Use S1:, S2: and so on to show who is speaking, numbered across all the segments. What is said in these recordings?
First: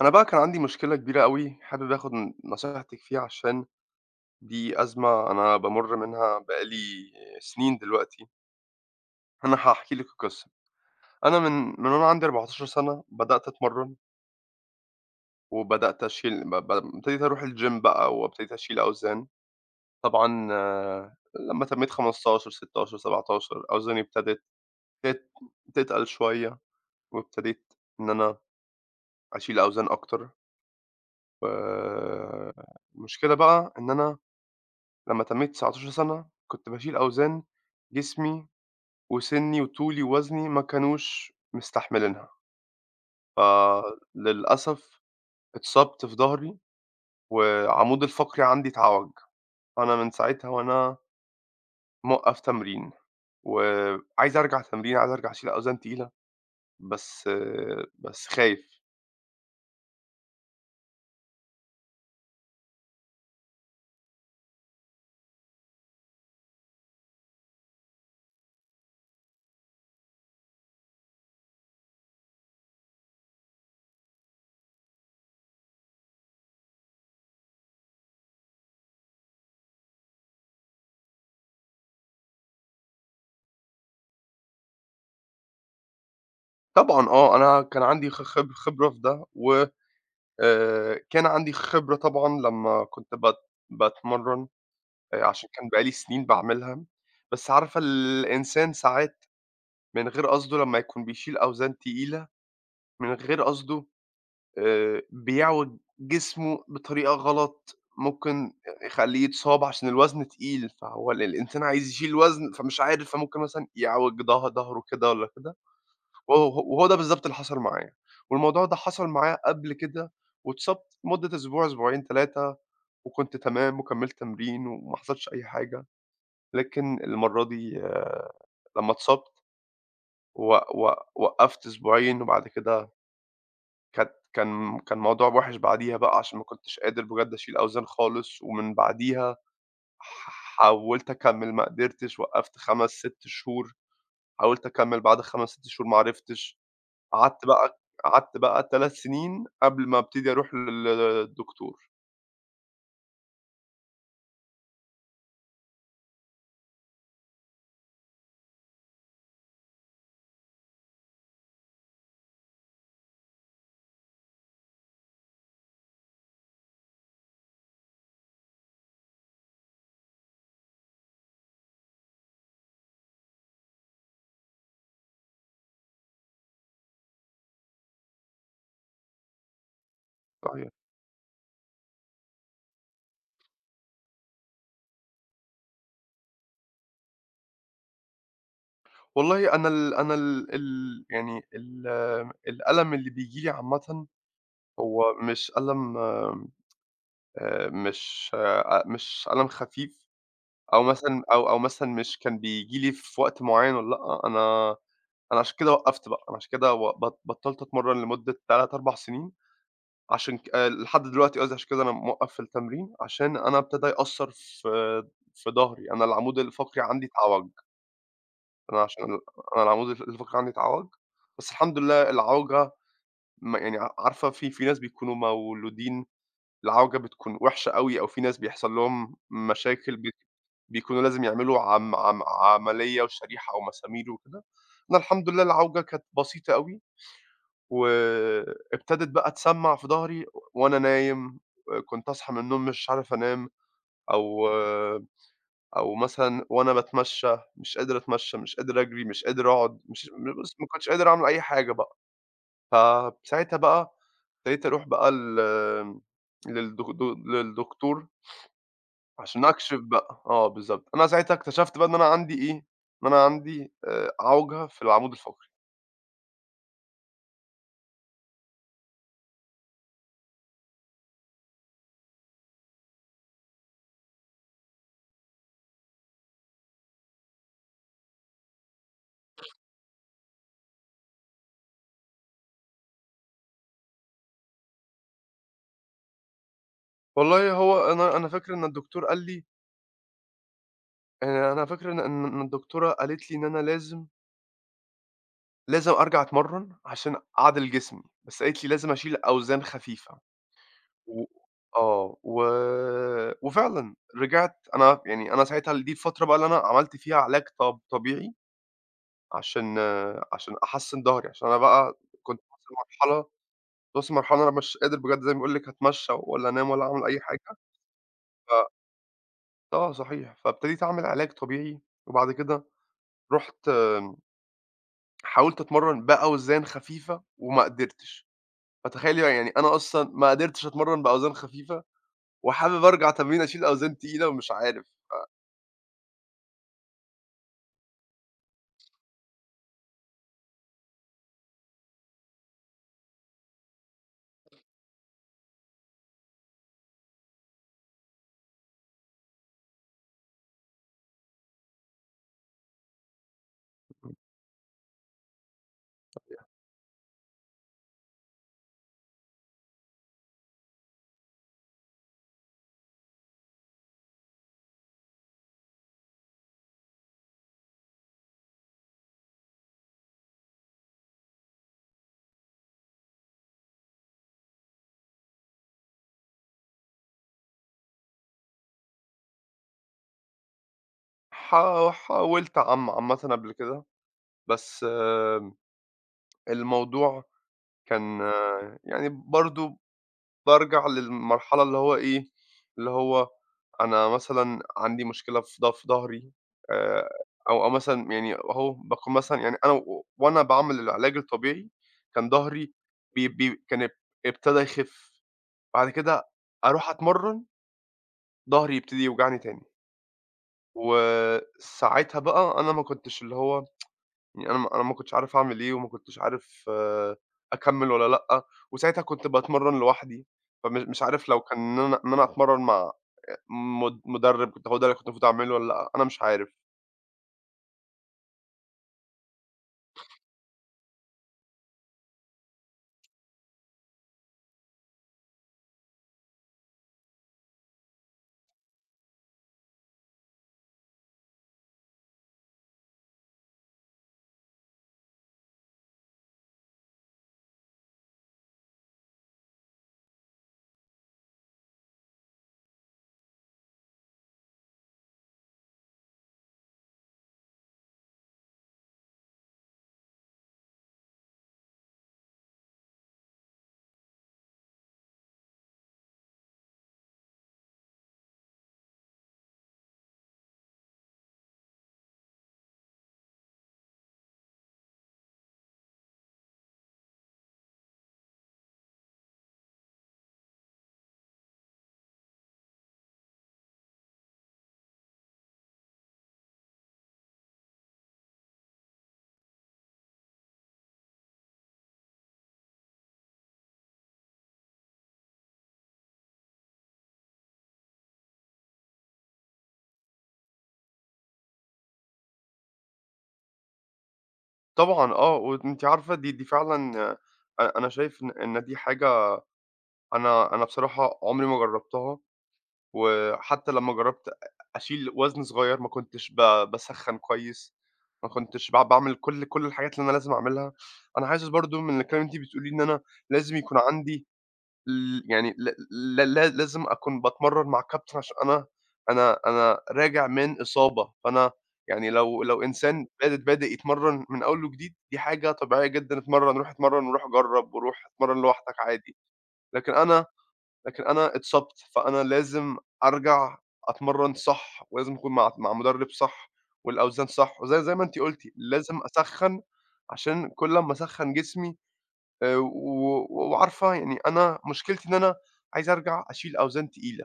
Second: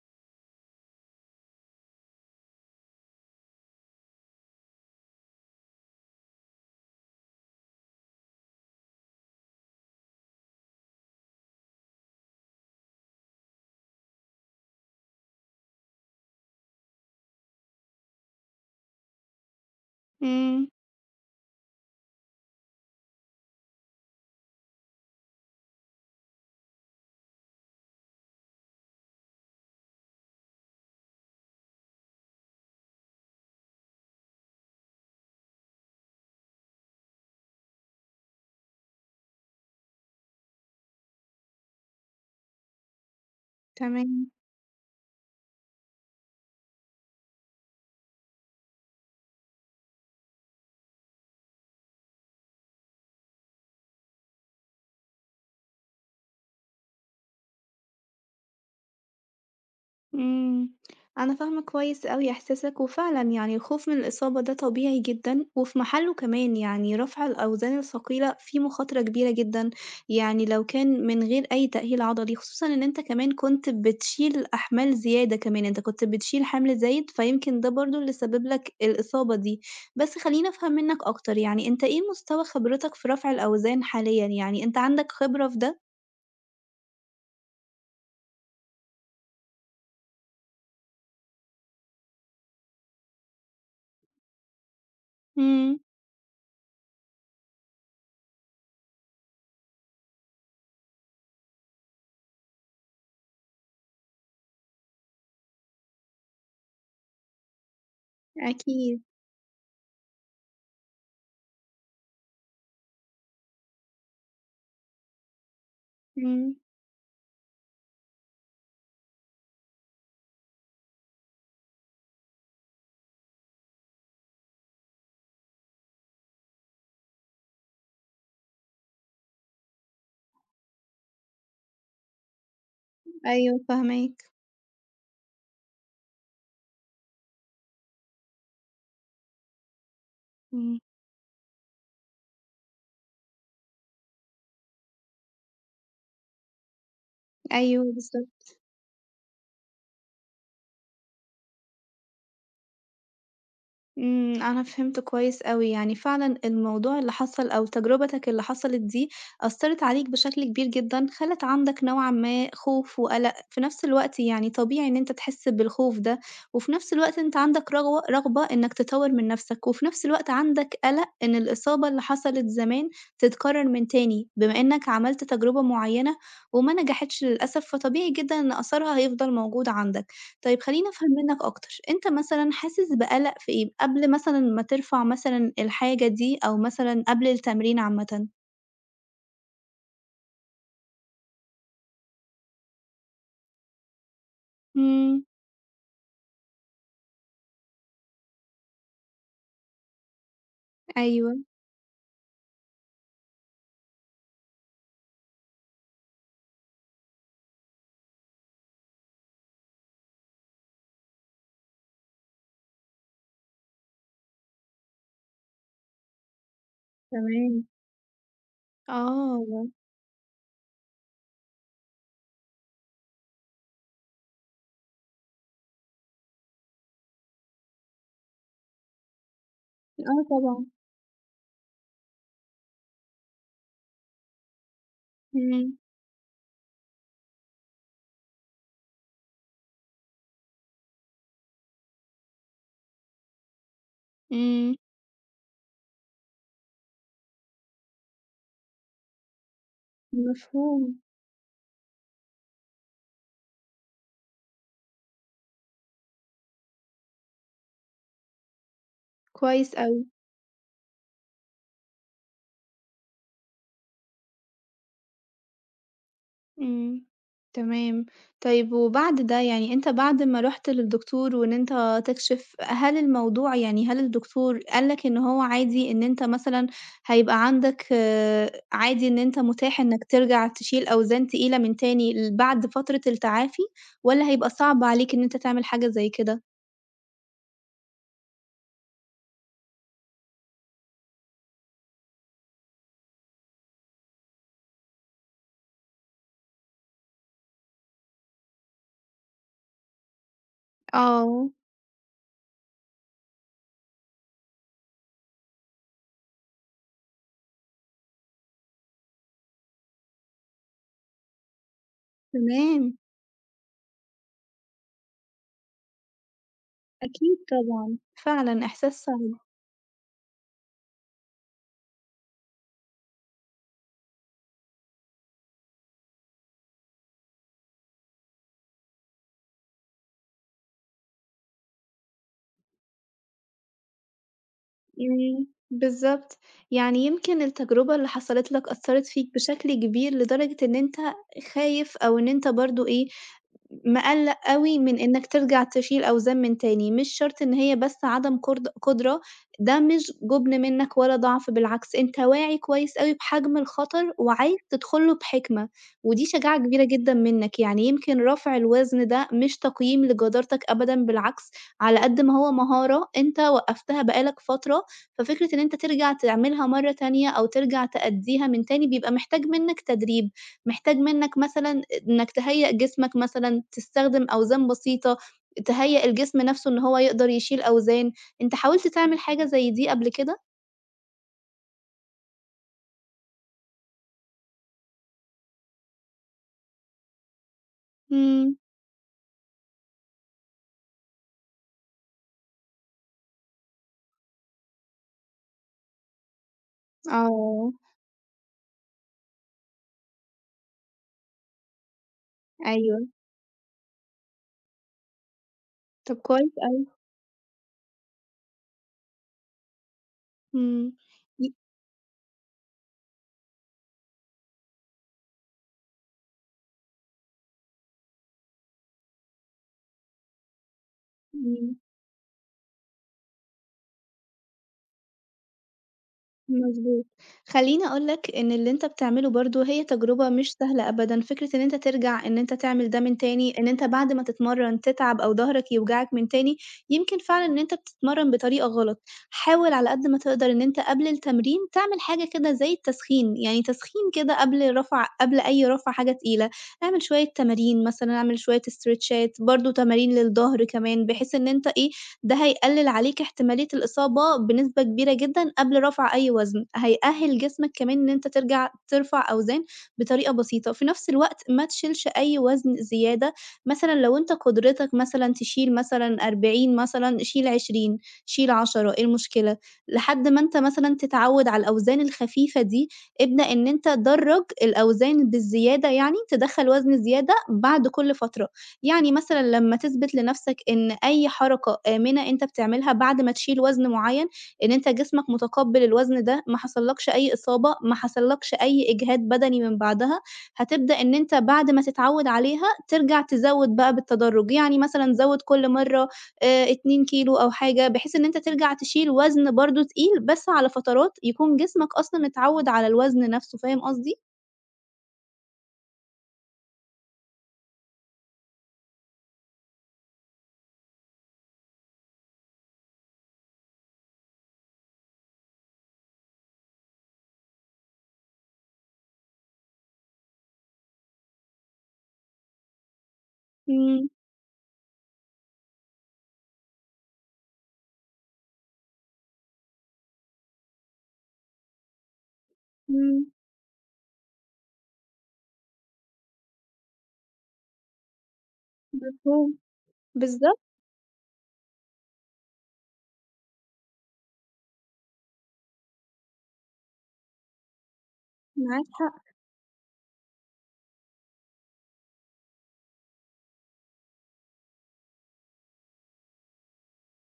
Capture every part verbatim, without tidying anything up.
S1: أنا بقى كان عندي مشكلة كبيرة أوي، حابب آخد ن نصيحتِك فيها عشان دي أزمة أنا بامُر منها بقى لي سنين دلوقتي. أنا هاحكي لِك القصة. أنا من من وأنا عندي أربعة عشرة سنة سَنة بدأت أتمرّن، وبدأت أشيل ب ب ابتديت أروح الgym بقى وابتديت أشيل أوزان. طبعًا
S2: إمم،
S1: آه، لمّا تمّيت خمسة عشر، ستاشر، سبعة عشر أوزاني ابتدت تت تتقل شوية، وابتديت إن أنا أشيل أوزان أكتر. والمشكلة بقى إن أنا لمّا تمّيت تسعتاشر سنة سَنة، كنت باشيل أوزان جسمي وسِنّي وطولي ووزني ما كانوش مستحملينها،
S2: تمام،
S1: فللأسف اتصبت في ضهري والعمود الفقري عندي اتعوج، فأنا من ساعتها وأنا موقّف تمرين، وعايز أرجع تمرين، عايز أرجع أشيل أوزان تقيلة، بس بس خايف.
S2: إمم، أنا فاهمة كويس أوي إحساسك، وفعلًا يعني الخوف من الإصابة ده طبيعي جدًا، وفي محله كمان يعني رفع الأوزان الثقيلة فيه مخاطرة كبيرة جدًا، يعني لو كان من غير أي تأهيل عضلي، خصوصًا إن أنت كمان كنت بتشيل أحمال زيادة كمان، أنت كنت بتشيل حمل زايد، فيمكن ده برضه اللي سبب لك الإصابة دي، بس خلّيني أفهم منك أكتر، يعني أنت إيه مستوى خبرتك في رفع الأوزان حاليًا، يعني أنت عندك خبرة في ده؟
S1: طبعًا آه، أنا كان عندي خ خب خبرة في ده و آآ، كان عندي خبرة طبعًا لمّا كنت بت باتمرّن آآ عشان كان
S2: إمم،
S1: بقى لي سنين باعملها، بس عارفة الإنسان ساعات من غير قصده لمّا يكون بيشيل أوزان تقيلة من غير قصده آآ بيعوج جسمه بطريقة غلط، ممكن
S2: أكيد،
S1: يخلّيه يتصاب عشان الوزن تقيل، فهو ال الإنسان عايز يشيل وزن فمش عارف، فممكن مثلًا يعوج ضه ضهره كده والّا كده،
S2: إمم.
S1: وهو وهو ده بالضبط اللي حصل معايا، والموضوع ده حصل معايا قبل كده واتصبت لمدة أسبوع، أسبوعين، ثلاثة، وكنت تمام وكمّلت تمرين وما حصلش أي حاجة. لكن المرّة دي آآ لمّا اتصبت و و وقّفت أسبوعين وبعد كده
S2: أيوه
S1: كانت
S2: فاهماك،
S1: كان كان الموضوع وِحِش بعديها بقى عشان ما كنتش قادر بجد أشيل أوزان خالص، ومن بعديها ح
S2: إمم.
S1: حاولت أكمّل ما قدرتش، وقّفت خمس شهور، 6 شهور، حاولت أكمّل بعد خمس شهور، 6 شهور ما عرفتش، قعدت بقى
S2: أيوه
S1: قعدت
S2: بالضبط،
S1: بقى 3 سنين قبل ما أبتدي أروح لل للدكتور.
S2: إمم، أنا فهمت كويس أوي، يعني فعلًا الموضوع اللي حصل أو تجربتك اللي حصلت دي أثّرت عليك بشكل كبير جدًا، خلت عندك نوعًا ما خوف وقلق، في نفس الوقت يعني طبيعي إن أنت تحس بالخوف ده، وفي نفس الوقت أنت عندك رغوة رغبة إنك تطوّر من نفسك، وفي نفس الوقت عندك قلق إن الإصابة اللي حصلت زمان تتكرر من تاني، بما إنك عملت تجربة معيّنة وما نجحتش للأسف، فطبيعي جدًا إن أثرها هيفضل موجود عندك. طيب
S1: صحيح.
S2: خلّيني أفهم منّك أكتر، أنت مثلًا حاسس بقلق في إيه؟ قبل مثلًا ما ترفع مثلًا الحاجة دي أو مثلًا قبل التمرين عامةً؟
S1: والله أنا ال أنا ال ال يعني ال الألم اللي بييجي لي عامةً هو
S2: إمم،
S1: مش قلم. آمم، آآ مش أ مش قلم خفيف أو مثلًا،
S2: أيوه،
S1: أو أو مثلًا مش كان بييجي لي في وقت معيّن والّا لأ، أنا أنا عشان كده وقّفت بقى، أنا عشان كده و بط بطّلت أتمرّن لمدة ثلاثة، 4 سنين عشان ك آآ لحد دلوقتي، قصدي عشان كده أنا موقّف في التمرين، عشان أنا ابتدى يأثّر في في ضهري، أنا العمود الفقري عندي اتعوج،
S2: تمام.
S1: أنا عشان ال أنا
S2: آه،
S1: العمود الف الفقري عندي اتعوج، بس الحمد لله العوجة ما يعني ع عارفة، في في ناس بيكونوا مولودين العوجة بتكون وحشة أوي، أو في ناس بيحصل لهم مشاكل بت
S2: آه طبعًا،
S1: بيكونوا لازم يعملوا عم عم عملية وشريحة أو مسامير وكده. أنا الحمد لله
S2: إمم،
S1: العوجة كانت بسيطة أوي، وابتدت بقى تسمّع في ضهري وأنا نايم، كنت أصحى من النوم مش عارف أنام، أو
S2: إمم،
S1: أو مثلًا وأنا باتمشى مش قادر أتمشى، مش قادر أجري، مش قادر أقعد، مش بُص ما كنتش
S2: مفهوم،
S1: قادر أعمل أي حاجة بقى. فساعتها بقى ابتديت أروح بقى ال للدك د للدكتور عشان
S2: كويس
S1: أكشف
S2: أوي.
S1: بقى، آه بالضبط. أنا ساعتها اكتشفت بقى إن أنا عندي إيه، إن أنا عندي آآ عوجة في العمود الفقري.
S2: إمم، تمام. طيب وبعد ده يعني أنت بعد ما رُحت للدكتور وإن أنت تكشف، هل الموضوع يعني هل الدكتور قال لك إن هو عادي إن أنت مثلًا هيبقى عندك آه، عادي إن أنت متاح إنك ترجع تشيل أوزان تقيلة من تاني ل بعد فترة التعافي، والّا هيبقى صعب عليك إن أنت تعمل حاجة زي كده؟
S1: والله هو أنا أنا فاكر إن الدكتور قال لي، آآ أنا فاكر إن إن إن الدكتورة قالت لي إن أنا لازم، لازم أرجع أتمرّن عشان أعدِل جسمي، بس قالت لي لازم أشيل أوزان خفيفة و
S2: آه،
S1: آه. و وفعلًا رجعت. أنا يعني أنا ساعتها ال دي الفترة بقى اللي أنا عملت فيها علاج طب طبيعي عشان آه، عشان أحسِّن ضهري، عشان أنا بقى كنت واصل
S2: تمام.
S1: لمرحلة، توصل لمرحلة أنا مش قادر بجد، زي ما باقول لِك هاتمشّى ولا أنام ولا أعمل أي
S2: أكيد
S1: حاجة.
S2: طبعًا، فعلًا
S1: ف
S2: إحساس صعب.
S1: آه صحيح، فابتديت أعمل علاج طبيعي، وبعد كده رُحت، آمم، حاولت أتمرّن بأوزان خفيفة وما قدرتش، فتخيّلي بقى يعني أنا أصلًا ما قدرتش أتمرّن بأوزان خفيفة، وحابب أرجع تمرين أشيل أوزان تقيلة ومش عارف.
S2: إمم، بالضبط، يعني يمكن التجربة اللي حصلت لك أثّرت فيك بشكل كبير لدرجة إن أنت خايف أو إن أنت برضه إيه، مقلّق أوي من إنّك ترجع تشيل أوزان من تاني، مش شرط إن هي بس عدم قرد قدرة، ده مش جُبن منّك ولا ضعف بالعكس، أنت واعي كويس أوي بحجم الخطر وعايز تدخل له بحكمة، ودي شجاعة كبيرة جدًا منّك، يعني يمكن رفع الوزن ده مش تقييم لجدارتك أبدًا بالعكس، على قد ما هو مهارة أنت وقّفتها بقى لك فترة، ففكرة إن أنت ترجع تعملها مرّة تانية أو ترجع تأدّيها من تاني بيبقى محتاج منّك تدريب، محتاج منّك مثلًا إنك تهيّأ جسمك مثلًا، تستخدم أوزان بسيطة، تهيّأ الجسم نَفْسه إن هو يقدر يشيل أوزان، أنت حاولت تعمل حاجة زي دي قبل كده؟
S1: حا حاولت عم عامةً قبل كده، بس آمم، الموضوع كان
S2: إمم،
S1: يعني برضه بارجع للمرحلة اللي هو إيه، اللي هو أنا مثلًا عندي مشكلة في ض في ضهري، آآ، أو أو
S2: آه،
S1: مثلًا يعني أهو باكون مثلًا، يعني أنا و وأنا باعمل العلاج الطبيعي كان ضهري
S2: أيوه،
S1: بي بي كان اب ابتدى يخف، بعد
S2: طَب
S1: كده
S2: كويس أوي،
S1: أروح أتمرّن ضهري يبتدي يوجعني تاني،
S2: إمم، ي
S1: وساعتها بقى أنا ما كنتش اللي هو، يعني أنا ما أنا ما كنتش عارف أعمل إيه، وما كنتش عارف آه، أكمّل والّا لأ. وساعتها كنت باتمرّن لوحدي، فمش مش عارف لو كان
S2: إمم.
S1: إن أنا إن أنا أتمرّن مع آه، مد مُدرِّب، كنت هو ده اللي كنت المفروض أعمله والّا لأ، أنا مش عارف.
S2: مضبوط. خلّيني أقول لك إن اللي أنت بتعمله برضه هي تجربة مش سهلة أبدًا، فكرة إن أنت ترجع إن أنت تعمل ده من تاني، إن أنت بعد ما تتمرّن تتعب أو ضهرك يوجعك من تاني، يمكن فعلًا إن أنت بتتمرّن بطريقة غلط. حاول على قد ما تقدر إن أنت قبل التمرين تعمل حاجة كده زي التسخين، يعني تسخين كده قبل رفع قبل أي رفع حاجة تقيلة، اعمل شوية تمارين مثلًا، اعمل شوية استريتشات، برضه تمارين للضهر كمان، بحيث إن أنت إيه، ده هيقلل عليك احتمالية الإصابة بنسبة كبيرة جدًا قبل رفع أي وزن، هيأهل جسمك كمان إن أنت ترجع ترفع أوزان بطريقة بسيطة، في نفس الوقت ما تشيلش أي وزن زيادة، مثلًا لو أنت قدرتك مثلًا تشيل مثلًا أربعين مثلًا شيل عشرين شيل عشرة إيه المشكلة؟ لحد ما أنت مثلًا تتعود على الأوزان الخفيفة دي، ابدأ إن أنت دَرّج الأوزان بالزيادة يعني، تدخّل وزن زيادة بعد كل فترة. يعني مثلًا لمّا تثبت لنَفْسك إن أي حركة آمنة أنت بتعملها بعد ما تشيل وزن معيّن، إن أنت جسمك متقبّل الوزن ده، ما حصلكش أي إصابة، ما حصلكش أي إجهاد بدني من بعدها، هتبدأ إن أنت بعد ما تتعوّد عليها ترجع تزوّد بقى بالتدرُّج، يعني مثلًا زوّد كل مرّة آآ اتنين كيلو أو حاجة، بحيث إن أنت ترجع تشيل وزن برضه تقيل بس على فترات يكون جسمك أصلًا اتعوّد على الوزن نَفْسه، فاهم قصدي؟
S1: طبعًا آه، وأنتِ عارفة دي دي فعلًا آه، أ أنا شايف إن إن دي حاجة أنا أنا بصراحة عمري ما جرّبتها. وحتى لمّا جرّبت أ أشيل وزن صغير ما كنتش ب باسخّن كويس، ما كنتش ب باعمل كل كل الحاجات اللي أنا لازم أعملها. أنا حاسس برضه من الكلام اللي أنتِ بتقوليه إن أنا لازم يكون
S2: إمم،
S1: عندي ال يعني ل ل ل لازم أكون باتمرّن مع كابتن، عشان أنا أنا أنا راجع من إصابة، فأنا يعني لو لو إنسان
S2: إمم،
S1: بادئ بادئ يتمرّن من أول وجديد، دي حاجة طبيعية جدًا، اتمرّن، روح اتمرّن وروح جرّب وروح اتمرّن لوحدك عادي،
S2: مفهوم،
S1: لكن أنا،
S2: بالضبط،
S1: لكن أنا اتصبت، فأنا لازم أرجع أتمرّن صح، ولازم أكون مع مع مدرب صح، والأوزان صح، وزي زي ما أنتِ قُلتِ
S2: معاك
S1: لازم
S2: حق،
S1: أسخّن، عشان كل أمّا أسخّن جسمي آآ، و و- وعارفة يعني أنا مشكلتي إن أنا عايز أرجع أشيل أوزان تقيلة،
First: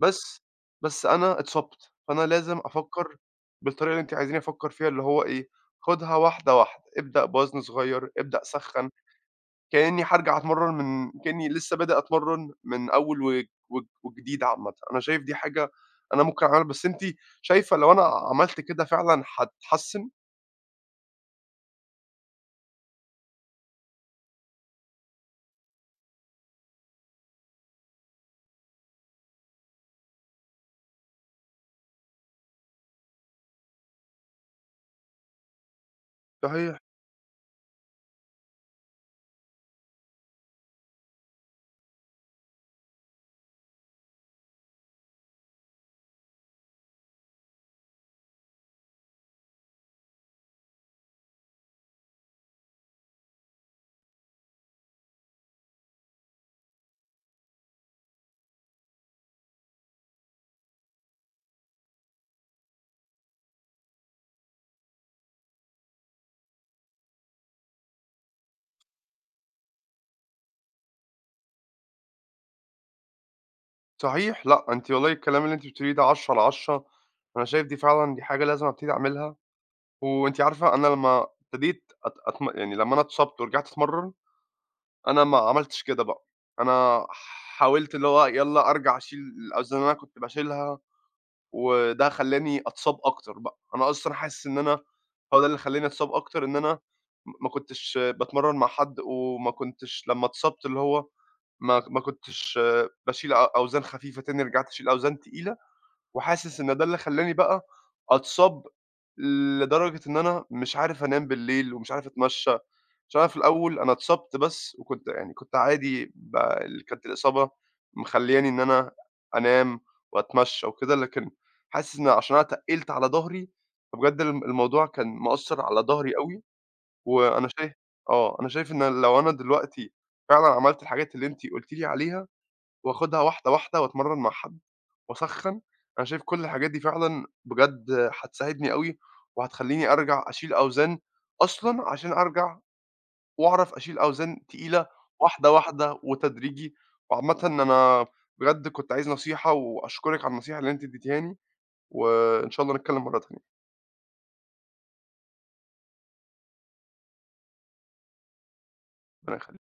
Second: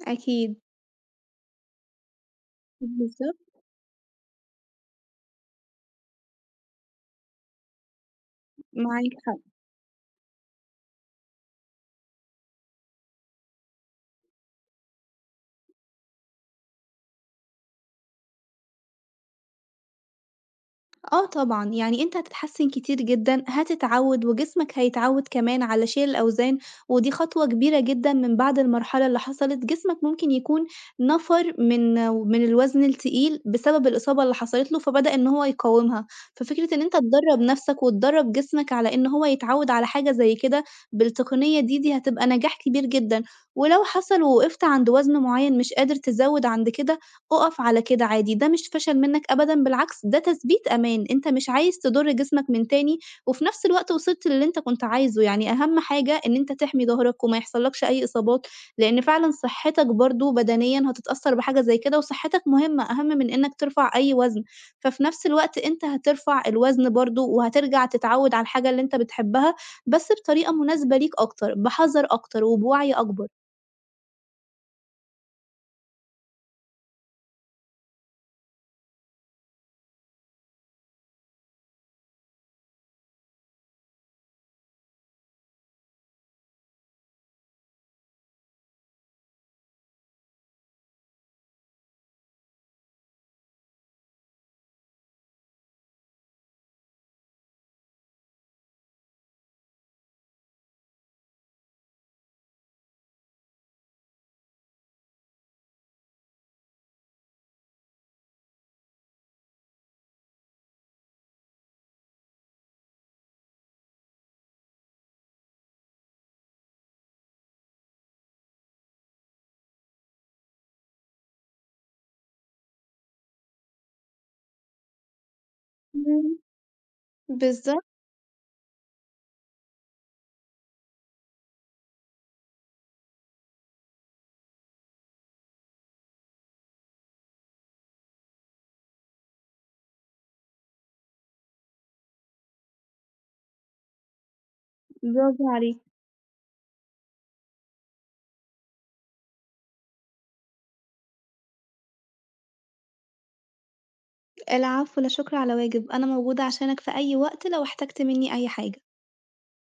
S1: بس
S2: أكيد.
S1: بس أنا اتصبت، فأنا لازم أفكّر
S2: بالضبط،
S1: بالطريقة اللي أنتِ عايزينّي أفكّر فيها اللي هو إيه، خُدها واحدة، واحدة، ابدأ بوزن صغير، ابدأ سخّن.
S2: معاك حق.
S1: كإنّي هارجع أتمرّن من، كإنّي لسّه بادئ أتمرّن من أول وج وج وجديد عامةً، أنا شايف دي حاجة أنا ممكن أعملها، بس أنتِ شايفة لو أنا عملت كده فعلًا هتتحسّن؟
S2: آه طبعًا، يعني أنت هتتحسّن كتير جدًا، هتتعوّد وجسمك هيتعوّد كمان على شيل الأوزان، ودي خطوة كبيرة جدًا من بعد المرحلة اللي حصلت، جسمك ممكن يكون نفَر من من الوزن التقيل بسبب الإصابة اللي حصلت له، فبدأ إن هو يقاومها. ففكرة
S1: صحيح،
S2: إن أنت تدرّب نَفْسك وتدرّب جسمك على إن هو يتعوّد على حاجة زي كده بالتقنية دي، دي هتبقى نجاح كبير جدًا. ولو حصل ووقفت عند وزن معيّن مش قادر تزوّد عند كده أُقَف على كده عادي، ده مش فشل منّك أبدًا بالعكس ده تثبيت أمان، أنت مش عايز تضُر جسمك من تاني، وفي نفس الوقت وصلت للي أنت كنت عايزه، يعني أهم حاجة إن أنت تحمي ضهرك وما يحصلكش أي إصابات، لإن فعلًا صحتك برضه بدنيًا هتتأثّر بحاجة زي كده، وصحتك مهمة أهم من إنّك ترفع أي وزن، ففي نفس الوقت أنت هترفع الوزن برضه وهترجع تتعوّد على الحاجة اللي أنت بتحبها، بس بطريقة مناسبة ليك أكتر، بحذر أكتر وبوعي أكبر.
S1: صحيح، لأ أنتِ والله الكلام اللي أنتِ بتقوليه ده عشرة على عشرة، أنا شايف دي فعلًا دي حاجة لازم أبتدي أعملها، وأنتِ عارفة أنا لمّا ابتديت أت أتم يعني لمّا أنا اتصبت ورجعت أتمرّن، أنا ما عملتش كده بقى، أنا حاولت اللي هو، يالّا أرجع أشيل الأوزان اللي أنا كنت باشيلها، وده خلّاني أتصاب أكتر بقى، أنا أصلًا حاسس إن أنا هو ده اللي خلّاني أتصاب أكتر، إن أنا م ما كنتش باتمرّن مع حد، وما كنتش لمّا اتصبت اللي هو ما ما كنتش باشيل أ أوزان خفيفة تاني، رجعت أشيل أوزان تقيلة، وحاسس إن ده اللي خلّاني بقى أتصاب لدرجة إن أنا مش عارف أنام بالليل، ومش عارف أتمشّى. عشان أنا في الأول أنا اتصبت بس، وكنت يعني كنت عادي، ب ال كانت الإصابة مخلّياني إن أنا أنام وأتمشّى وكده، لكن حاسس إن عشان أنا اتقّلت على ضهري، فبجد الم الموضوع كان مأثّر على ضهري
S2: إمم،
S1: أوي، وأنا شايف
S2: بالضبط،
S1: آه، أنا شايف إن لو أنا دلوقتي فعلًا عملت الحاجات اللي أنتِ قُلتِ لي عليها، وآخُدها واحدة، واحدة، وأتمرّن مع حد وأسخّن، أنا شايف كل الحاجات دي فعلًا بجد هتساعدني أوي، وهتخلّيني أرجع أشيل أوزان، أصلًا عشان أرجع وأعرف أشيل أوزان تقيلة
S2: برافو
S1: واحدة،
S2: عليك.
S1: واحدة وتدريجي. وعامةً أنا بجد كنت عايز نصيحة، وأشكرِك على النصيحة اللي أنتِ اديتيهاني، وإن شاء الله نتكلم مرة تانية،
S2: العفو، لا شكر على واجب، أنا موجودة عشانك في أي وقت لو احتجت مني أي حاجة.
S1: ربنا يخليكِ.